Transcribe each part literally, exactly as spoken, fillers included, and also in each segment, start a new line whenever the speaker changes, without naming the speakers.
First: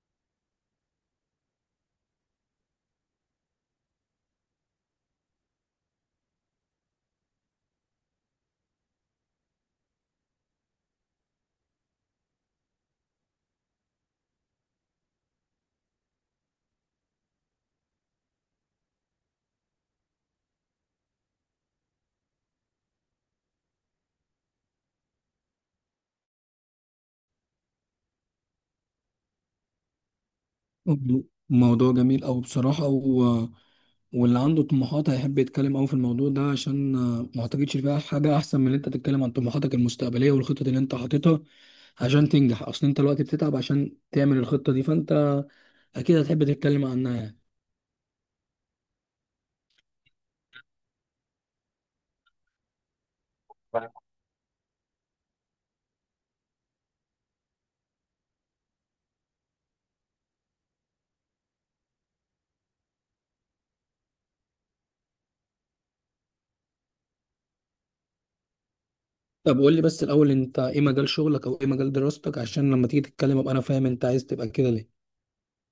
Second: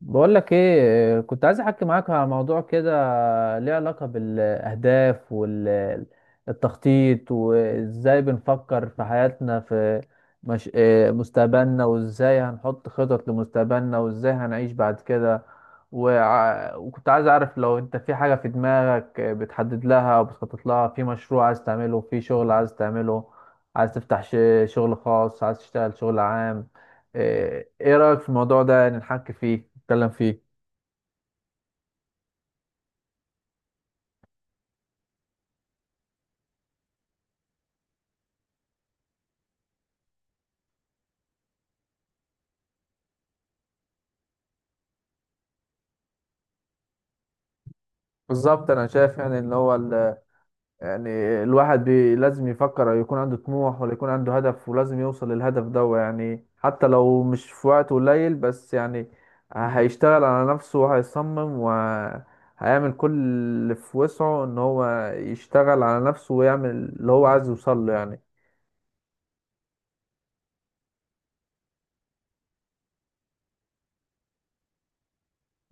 بقول لك ايه، كنت عايز احكي معاك على موضوع كده ليه علاقة بالاهداف والتخطيط وازاي بنفكر في حياتنا في مش... إيه، مستقبلنا وازاي هنحط خطط لمستقبلنا وازاي هنعيش بعد كده. وع... وكنت عايز اعرف لو انت في حاجة في دماغك بتحدد لها وبتخطط لها، في مشروع عايز تعمله، في شغل عايز تعمله، عايز تفتح ش... شغل خاص، عايز تشتغل شغل عام. ايه إيه رأيك في الموضوع ده؟ يعني نحكي فيه نتكلم فيه.
مم. موضوع جميل أوي بصراحة و... واللي عنده طموحات هيحب يتكلم أوي في الموضوع ده عشان آه، ما أعتقدش فيها حاجة أحسن من إن أنت تتكلم عن طموحاتك المستقبلية والخطط اللي أنت حاططها عشان تنجح. أصل أنت دلوقتي بتتعب عشان تعمل الخطة دي، فأنت أكيد هتحب تتكلم عنها يعني.
بالظبط، انا شايف يعني ان هو ال... يعني الواحد بي... لازم يفكر، يكون عنده طموح ولا يكون عنده هدف، ولازم يوصل للهدف ده يعني. حتى لو مش في وقت قليل بس يعني هيشتغل على نفسه وهيصمم وهيعمل كل اللي في وسعه ان هو يشتغل على نفسه ويعمل اللي هو عايز يوصل له يعني.
طب قول لي بس الأول، أنت إيه مجال شغلك أو إيه مجال دراستك؟ عشان لما تيجي تتكلم أبقى أنا فاهم أنت عايز تبقى كده ليه. إن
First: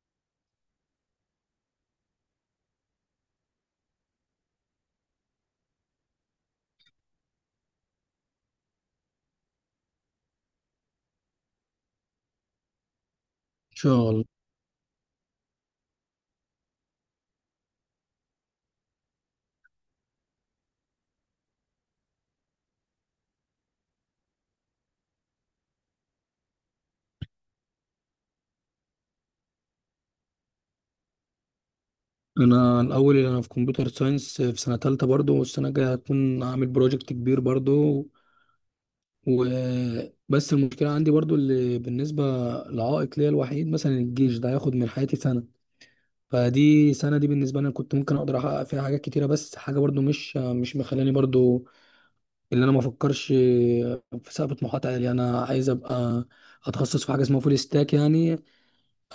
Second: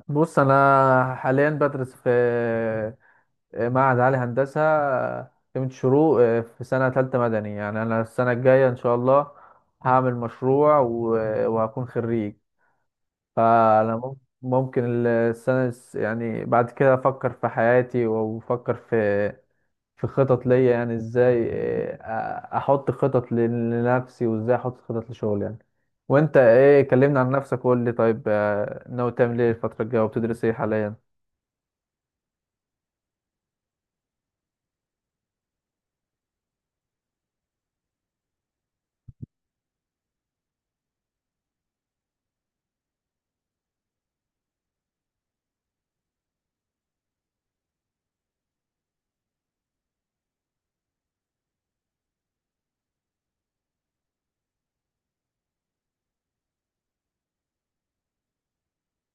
بص، انا حاليا بدرس في معهد عالي هندسة آه، قيمة شروق، آه، في سنة تالتة مدني، يعني أنا السنة الجاية إن شاء الله هعمل مشروع و- وهكون خريج. فأنا
شاء
مم-
الله.
ممكن ال- السنة الس- يعني بعد كده أفكر في حياتي، وأفكر في في خطط ليا، يعني إزاي آه، أ- أحط خطط ل- لنفسي، وإزاي أحط خطط لشغلي يعني. وأنت إيه؟ كلمنا عن نفسك، وقول لي طيب، آه، ناوي تعمل إيه الفترة الجاية، وبتدرس إيه حاليا؟
أنا الأول أنا في كمبيوتر ساينس في سنة تالتة برضو، والسنة الجاية هكون عامل بروجكت كبير برضو. وبس المشكلة عندي برضو اللي بالنسبة لعائق ليا الوحيد مثلا الجيش ده هياخد من حياتي سنة، فدي سنة دي بالنسبة لي أنا كنت ممكن أقدر أحقق فيها حاجات كتيرة. بس حاجة برضو مش مش مخلاني برضو اللي أنا ما أفكرش في سقف طموحات عالية. أنا عايز أبقى أتخصص في حاجة اسمها فول ستاك يعني.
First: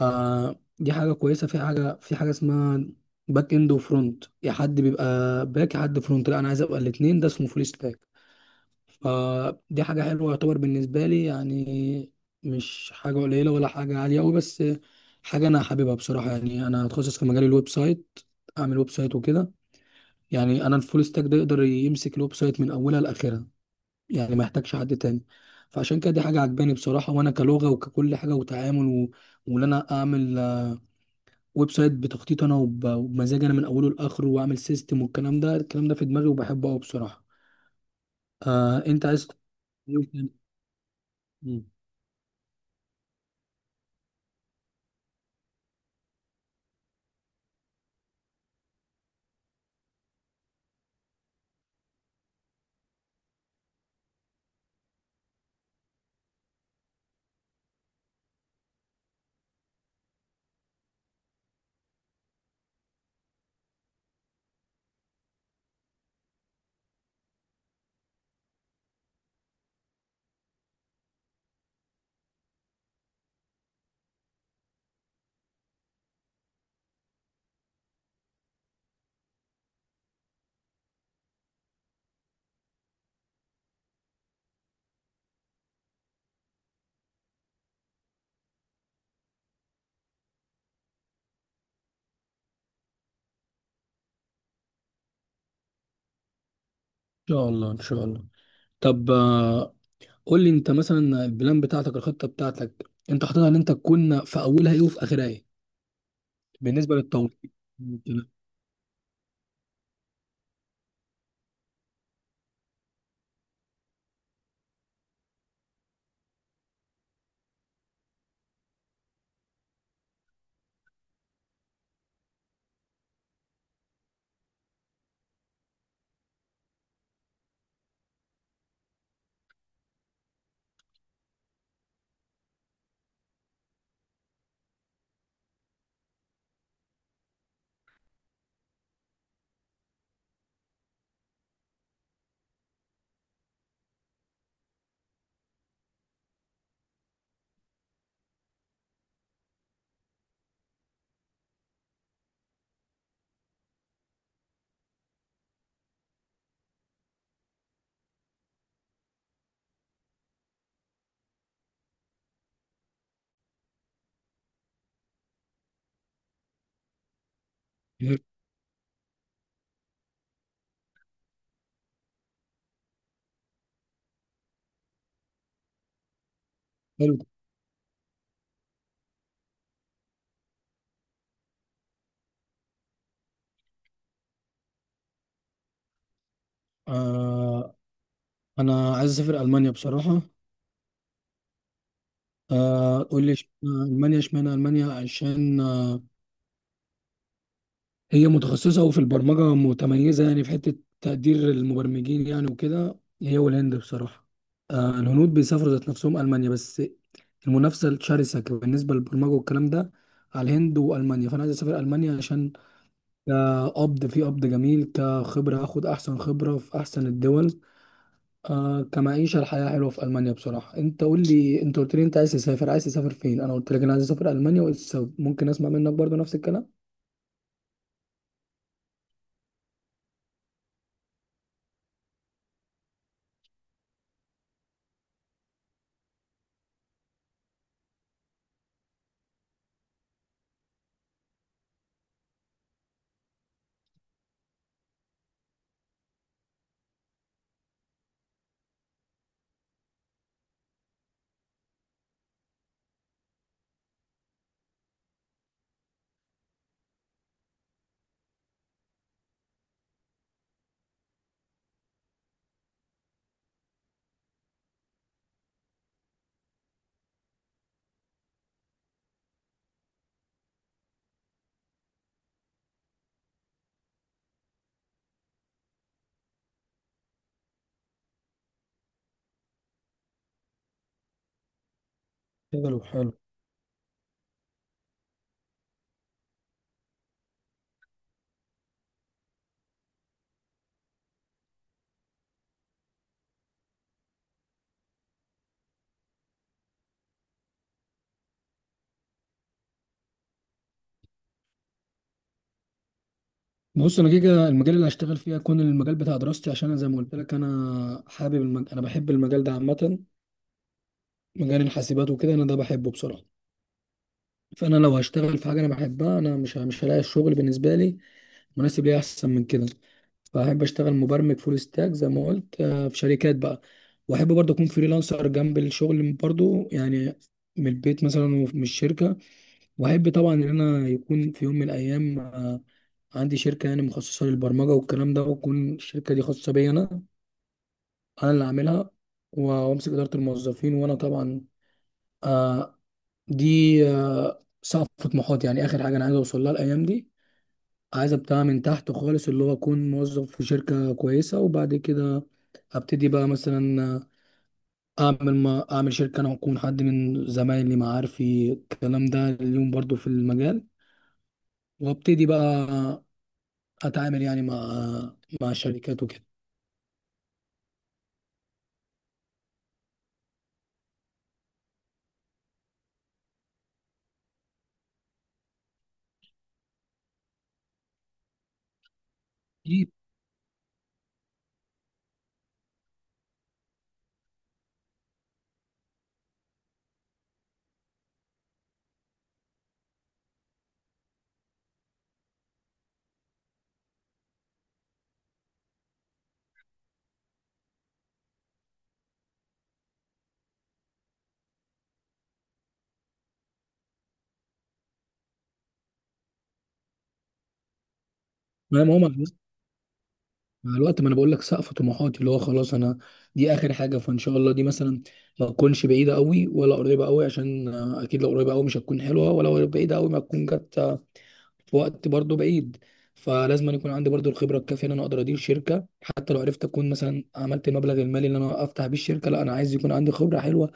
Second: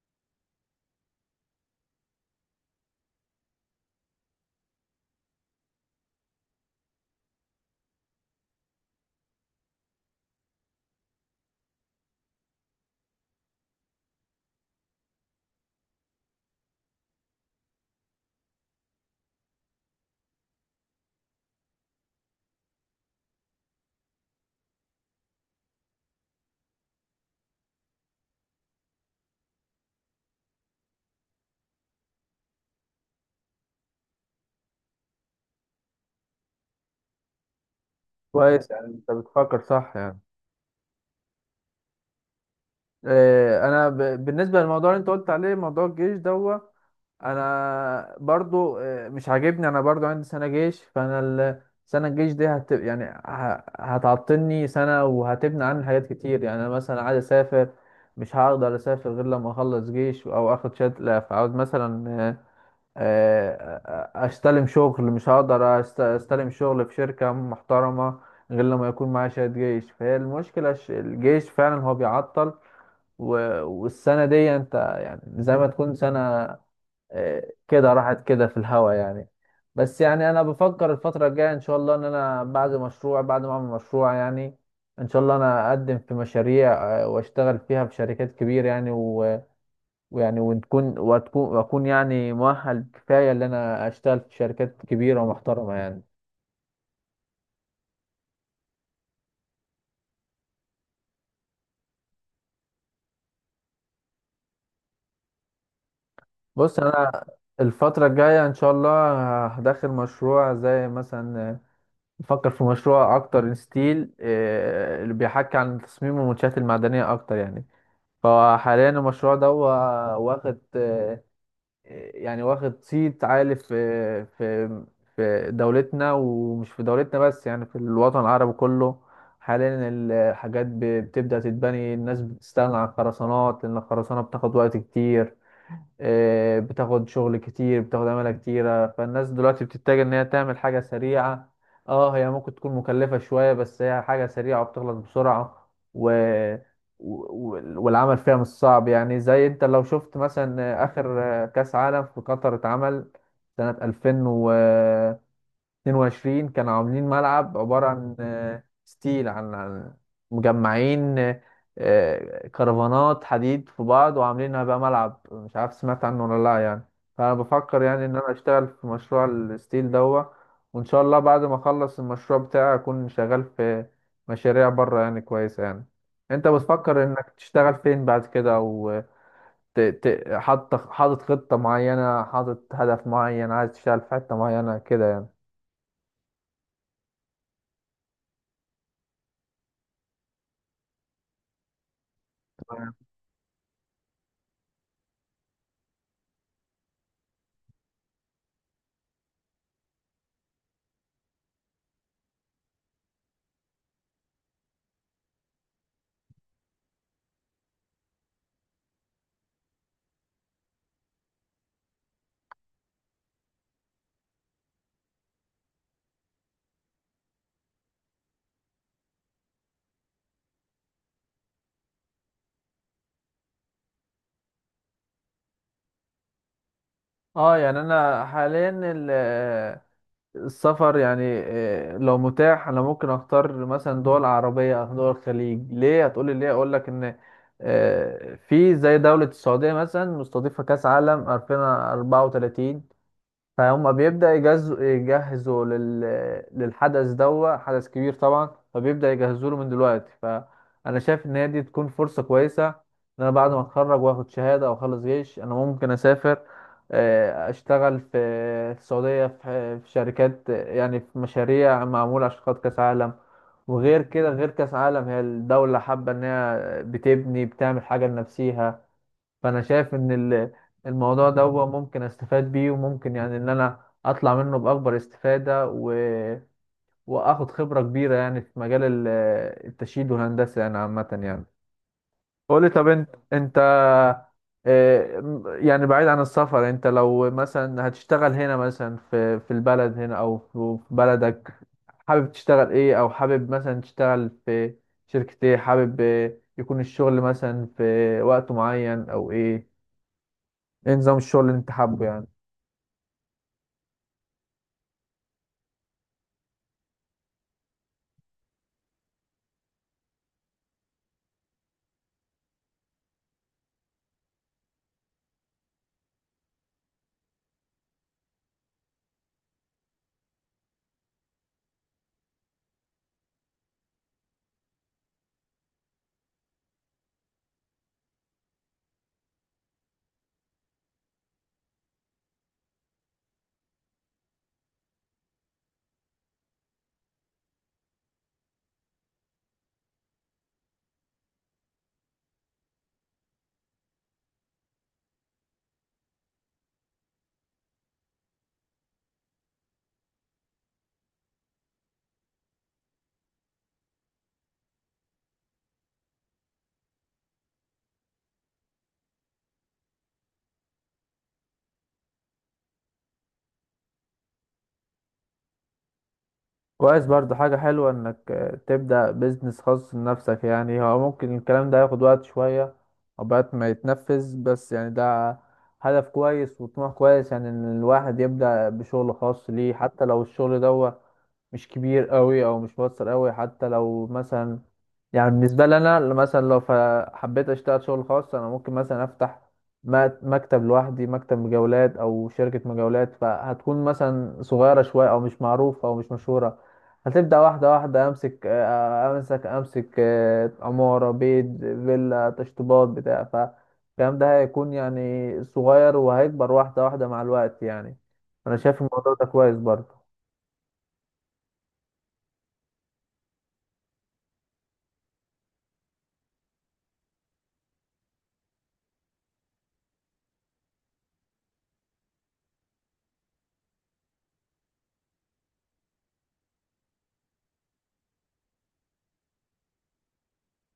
آه، دي حاجة كويسة. في حاجة في حاجة اسمها باك إند وفرونت، يا حد بيبقى باك يا حد فرونت، لا أنا عايز أبقى الاتنين، ده اسمه فول ستاك. فدي حاجة حلوة يعتبر بالنسبة لي يعني، مش حاجة قليلة ولا حاجة عالية أوي، بس حاجة أنا حاببها بصراحة. يعني أنا هتخصص في مجال الويب سايت، أعمل ويب سايت وكده. يعني أنا الفول ستاك ده يقدر يمسك الويب سايت من أولها لآخرها، يعني ما يحتاجش حد تاني. فعشان كده دي حاجة عجباني بصراحة، وأنا كلغة وككل حاجة وتعامل و... وإن أنا أعمل آه، ويب سايت بتخطيط أنا وب... وبمزاج أنا من أوله لآخره، وأعمل سيستم والكلام ده. الكلام ده في دماغي وبحبه أوي بصراحة.
كويس،
آه
يعني
أنت
أنت
عايز.
بتفكر صح يعني.
مم.
آه، انا ب- بالنسبه للموضوع اللي انت قلت عليه، موضوع الجيش دوت، انا برضو آه، مش عاجبني. انا برضو عندي سنه جيش، فانا ال- سنه الجيش دي هت يعني ه- هتعطلني سنه وهتبني عني حاجات كتير يعني. انا مثلا عايز اسافر، مش هقدر اسافر غير لما اخلص جيش او اخد شهاده. فعاوز مثلا آه، آه، آه، استلم شغل، مش هقدر أست- استلم شغل في شركه محترمه غير لما يكون معايا شهاده جيش. فهي المشكله الش- الجيش فعلا هو بيعطل. و- والسنة دي انت يعني زي ما تكون سنة آه، كده راحت كده في الهوا يعني. بس يعني انا بفكر الفترة الجاية ان شاء الله ان انا بعد مشروع، بعد ما اعمل مشروع يعني، ان شاء الله انا اقدم في مشاريع آه، واشتغل فيها في شركات كبيرة يعني. و- ويعني وتكون وتكون واكون يعني مؤهل كفاية ان انا اشتغل في شركات كبيرة ومحترمة يعني.
إن شاء الله إن شاء الله. طب آه، قول لي أنت مثلا البلان بتاعتك، الخطة بتاعتك أنت حاططها إن أنت تكون في أولها إيه وفي آخرها إيه؟
بص،
بالنسبة
انا
للتوظيف.
الفترة الجاية ان شاء الله هدخل مشروع زي مثلا، بفكر في مشروع اكتر ستيل، آه، اللي بيحكي عن تصميم المنشآت المعدنية اكتر يعني. فحاليا المشروع ده هو واخد آه، يعني واخد صيت عالي في في في دولتنا، ومش في دولتنا بس، يعني في الوطن العربي كله. حاليا الحاجات ب- بتبدأ تتبني، الناس بتستغنى عن الخرسانات، لأن الخرسانة بتاخد وقت كتير، آه، بتاخد شغل كتير، بتاخد عمالة كتيرة. فالناس دلوقتي بتتجه إن هي تعمل حاجة سريعة. اه، هي ممكن تكون مكلفة شوية، بس هي حاجة سريعة وبتخلص بسرعة و... و... و- والعمل فيها مش صعب يعني. زي انت لو شفت مثلا آه، آخر آه، كأس عالم في قطر اتعمل سنة ألفين واتنين وعشرين، كانوا عاملين ملعب عبارة عن آه، ستيل، عن عن مجمعين آه، آه، كرفانات حديد في بعض، وعاملينها بقى ملعب. مش عارف سمعت عنه ولا لا يعني. فأنا بفكر يعني إن أنا أشتغل في مشروع الستيل دوا. وإن شاء الله بعد ما أخلص المشروع بتاعي أكون شغال في مشاريع بره يعني كويسة يعني. أنت بتفكر
حلو.
إنك تشتغل فين بعد كده، أو ت- ت- حاطط حاطط خطة معينة، حاطط هدف معين، عايز تشتغل في حتة معينة كده يعني؟
آه أنا عايز أسافر ألمانيا بصراحة. آه قول لي إشمعنى ألمانيا؟ إشمعنى ألمانيا؟ عشان هي متخصصة وفي البرمجة متميزة يعني، في حتة تقدير المبرمجين يعني وكده، هي والهند بصراحة. آه الهنود بيسافروا ذات نفسهم ألمانيا، بس المنافسة الشرسة بالنسبة للبرمجة والكلام ده على الهند وألمانيا. فأنا عايز أسافر ألمانيا عشان كقبض في قبض جميل، كخبرة هاخد أحسن خبرة في أحسن الدول، آه كمعيشة الحياة حلوة في ألمانيا بصراحة. أنت قول لي، أنت قلت لي أنت عايز تسافر، عايز تسافر فين؟ أنا قلت لك أنا عايز أسافر ألمانيا وإيه السبب؟ ممكن أسمع منك برضو نفس الكلام.
اه، يعني انا حاليا ال- السفر يعني آه، لو متاح، انا ممكن اختار مثلا دول عربيه او دول الخليج. ليه؟ هتقولي ليه؟ اقول لك ان آه، في زي دوله السعوديه مثلا مستضيفه كاس عالم ألفين واربعة وتلاتين، فهم بيبدأ يجهزوا يجهزوا لل... للحدث ده. حدث كبير طبعا، فبيبدأ يجهزوا له من دلوقتي. فأنا شايف إن هي دي تكون فرصة كويسة، إن أنا بعد ما أتخرج وآخد شهادة أو أخلص جيش، أنا ممكن أسافر آه، أشتغل في السعودية، في في شركات يعني، في مشاريع معمولة عشان خاطر كأس عالم. وغير كده، غير كأس عالم، هي الدولة حابة إن هي بتبني بتعمل حاجة لنفسيها. فانا شايف ان ال- الموضوع ده هو ممكن استفاد بيه، وممكن يعني ان انا اطلع منه باكبر استفادة و... واخد خبرة كبيرة يعني في مجال ال- التشييد والهندسة يعني، عامة يعني. قولي،
حلو
طب انت،
حلو.
انت آه، م- يعني بعيد عن السفر، انت لو مثلا هتشتغل هنا، مثلا في في البلد هنا، او في في بلدك، حابب تشتغل ايه، او حابب مثلا تشتغل في شركة ايه؟ حابب آه، يكون الشغل مثلا في وقت معين او ايه؟ ايه نظام الشغل اللي انت حابه يعني؟
بص انا كده كده المجال اللي هشتغل فيه هيكون المجال بتاع دراستي، عشان انا زي ما قلت لك انا حابب المج... انا بحب المجال ده عامه، مجال الحاسبات وكده، انا ده بحبه بصراحه. فانا لو هشتغل في حاجه انا بحبها انا مش ه- مش هلاقي الشغل بالنسبه لي مناسب ليا احسن من كده. فاحب اشتغل مبرمج فول ستاك زي ما قلت، آه، في شركات بقى. واحب برضه اكون فريلانسر جنب الشغل برضه يعني، من البيت مثلا ومن الشركه. واحب طبعا ان انا يكون في يوم من الايام آه، عندي شركه يعني مخصصه للبرمجه والكلام ده، وتكون الشركه دي خاصه بيا انا، انا اللي عاملها، و- وامسك اداره الموظفين. وانا طبعا آه، دي آه، سقف طموحاتي يعني، اخر حاجه انا عايز اوصل لها الايام دي. عايز ابتدي من تحت خالص، اللي هو اكون موظف في شركه كويسه، وبعد كده ابتدي بقى مثلا آه، اعمل ما اعمل شركه انا واكون حد من زمايلي معارفي الكلام ده اليوم برضو في المجال، وابتدي بقى اتعامل يعني مع مع شركات وكده.
كويس برضو. حاجة حلوة انك آه، تبدأ بيزنس خاص لنفسك يعني. هو ممكن الكلام ده ياخد وقت شوية عقبال ما يتنفذ، بس يعني ده هدف كويس وطموح كويس يعني، ان الواحد يبدأ بشغل خاص ليه،
اكيد.
حتى لو الشغل ده مش كبير قوي او مش مؤثر قوي. حتى لو مثلا يعني، بالنسبة لي أنا، اللي مثلا لو ف- حبيت أشتغل شغل خاص، أنا ممكن مثلا أفتح م- مكتب لوحدي، مكتب مجاولات أو شركة مجاولات، فهتكون مثلا صغيرة شوية أو مش معروفة أو مش مشهورة. هتبدأ واحدة واحدة أمسك، آه، أمسك أمسك آه، عمارة، بيت، فيلا، تشطيبات، بتاع. فالكلام ده هيكون يعني صغير وهيكبر واحدة واحدة مع الوقت يعني. أنا شايف
ما ما هو مع
الموضوع ده
الوقت،
كويس برضه.
مع الوقت ما انا بقول لك سقف طموحاتي اللي هو خلاص انا، دي اخر حاجه. فان شاء الله دي مثلا ما تكونش بعيده قوي ولا قريبه قوي، عشان آه، اكيد لو قريبه قوي مش هتكون حلوه، ولا بعيده قوي ما تكون جت آه، في وقت برضو بعيد. فلازم أن يكون عندي برضو الخبره الكافيه ان انا اقدر ادير شركه، حتى لو عرفت اكون مثلا عملت المبلغ المالي اللي انا افتح بيه الشركه، لا انا عايز يكون عندي خبره حلوه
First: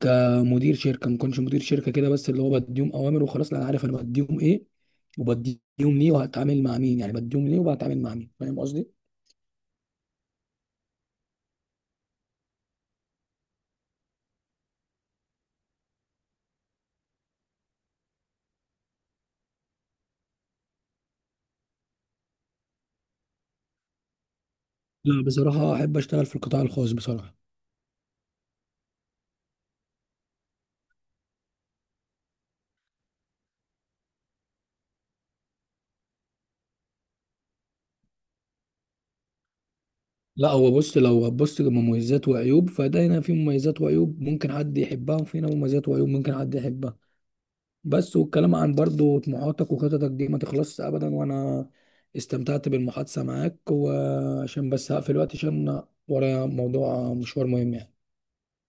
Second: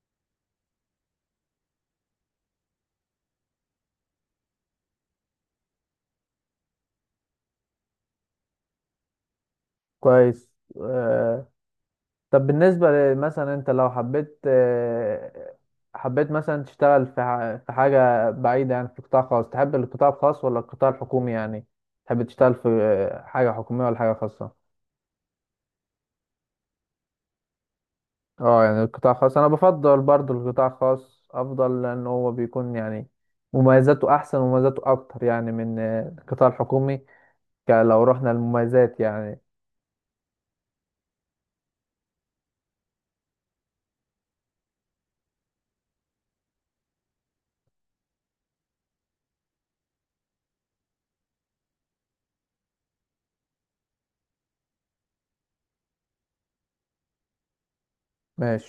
كمدير شركه. ما كنتش مدير شركه كده بس اللي هو بديهم اوامر وخلاص، لا انا عارف انا بديهم ايه وبديهم ليه وهتعامل مع مين، يعني بديهم ليه وبتعامل مع مين، فاهم قصدي؟
كويس، آه، طب بالنسبة ل- مثلا، انت لو حبيت آه، حبيت مثلا تشتغل في ح- في حاجة بعيدة يعني، في قطاع خاص، تحب القطاع الخاص ولا القطاع الحكومي يعني؟ تحب تشتغل في آه، حاجة حكومية ولا حاجة خاصة؟
لا بصراحه احب اشتغل في القطاع الخاص بصراحه.
اه، يعني القطاع الخاص، انا بفضل برضو القطاع الخاص افضل، لان هو بيكون يعني مميزاته احسن ومميزاته اكتر يعني من آه، القطاع الحكومي، ك- لو رحنا للمميزات يعني.
لا هو بص، لو هتبص لمميزات وعيوب، فده هنا في مميزات وعيوب ممكن حد يحبها، وفي هنا مميزات وعيوب ممكن حد يحبها. بس والكلام عن برضو طموحاتك وخططك دي ما تخلصش ابدا، وانا استمتعت بالمحادثه معاك، وعشان بس هقفل الوقت عشان ورايا موضوع مشوار مهم يعني.
ماشي.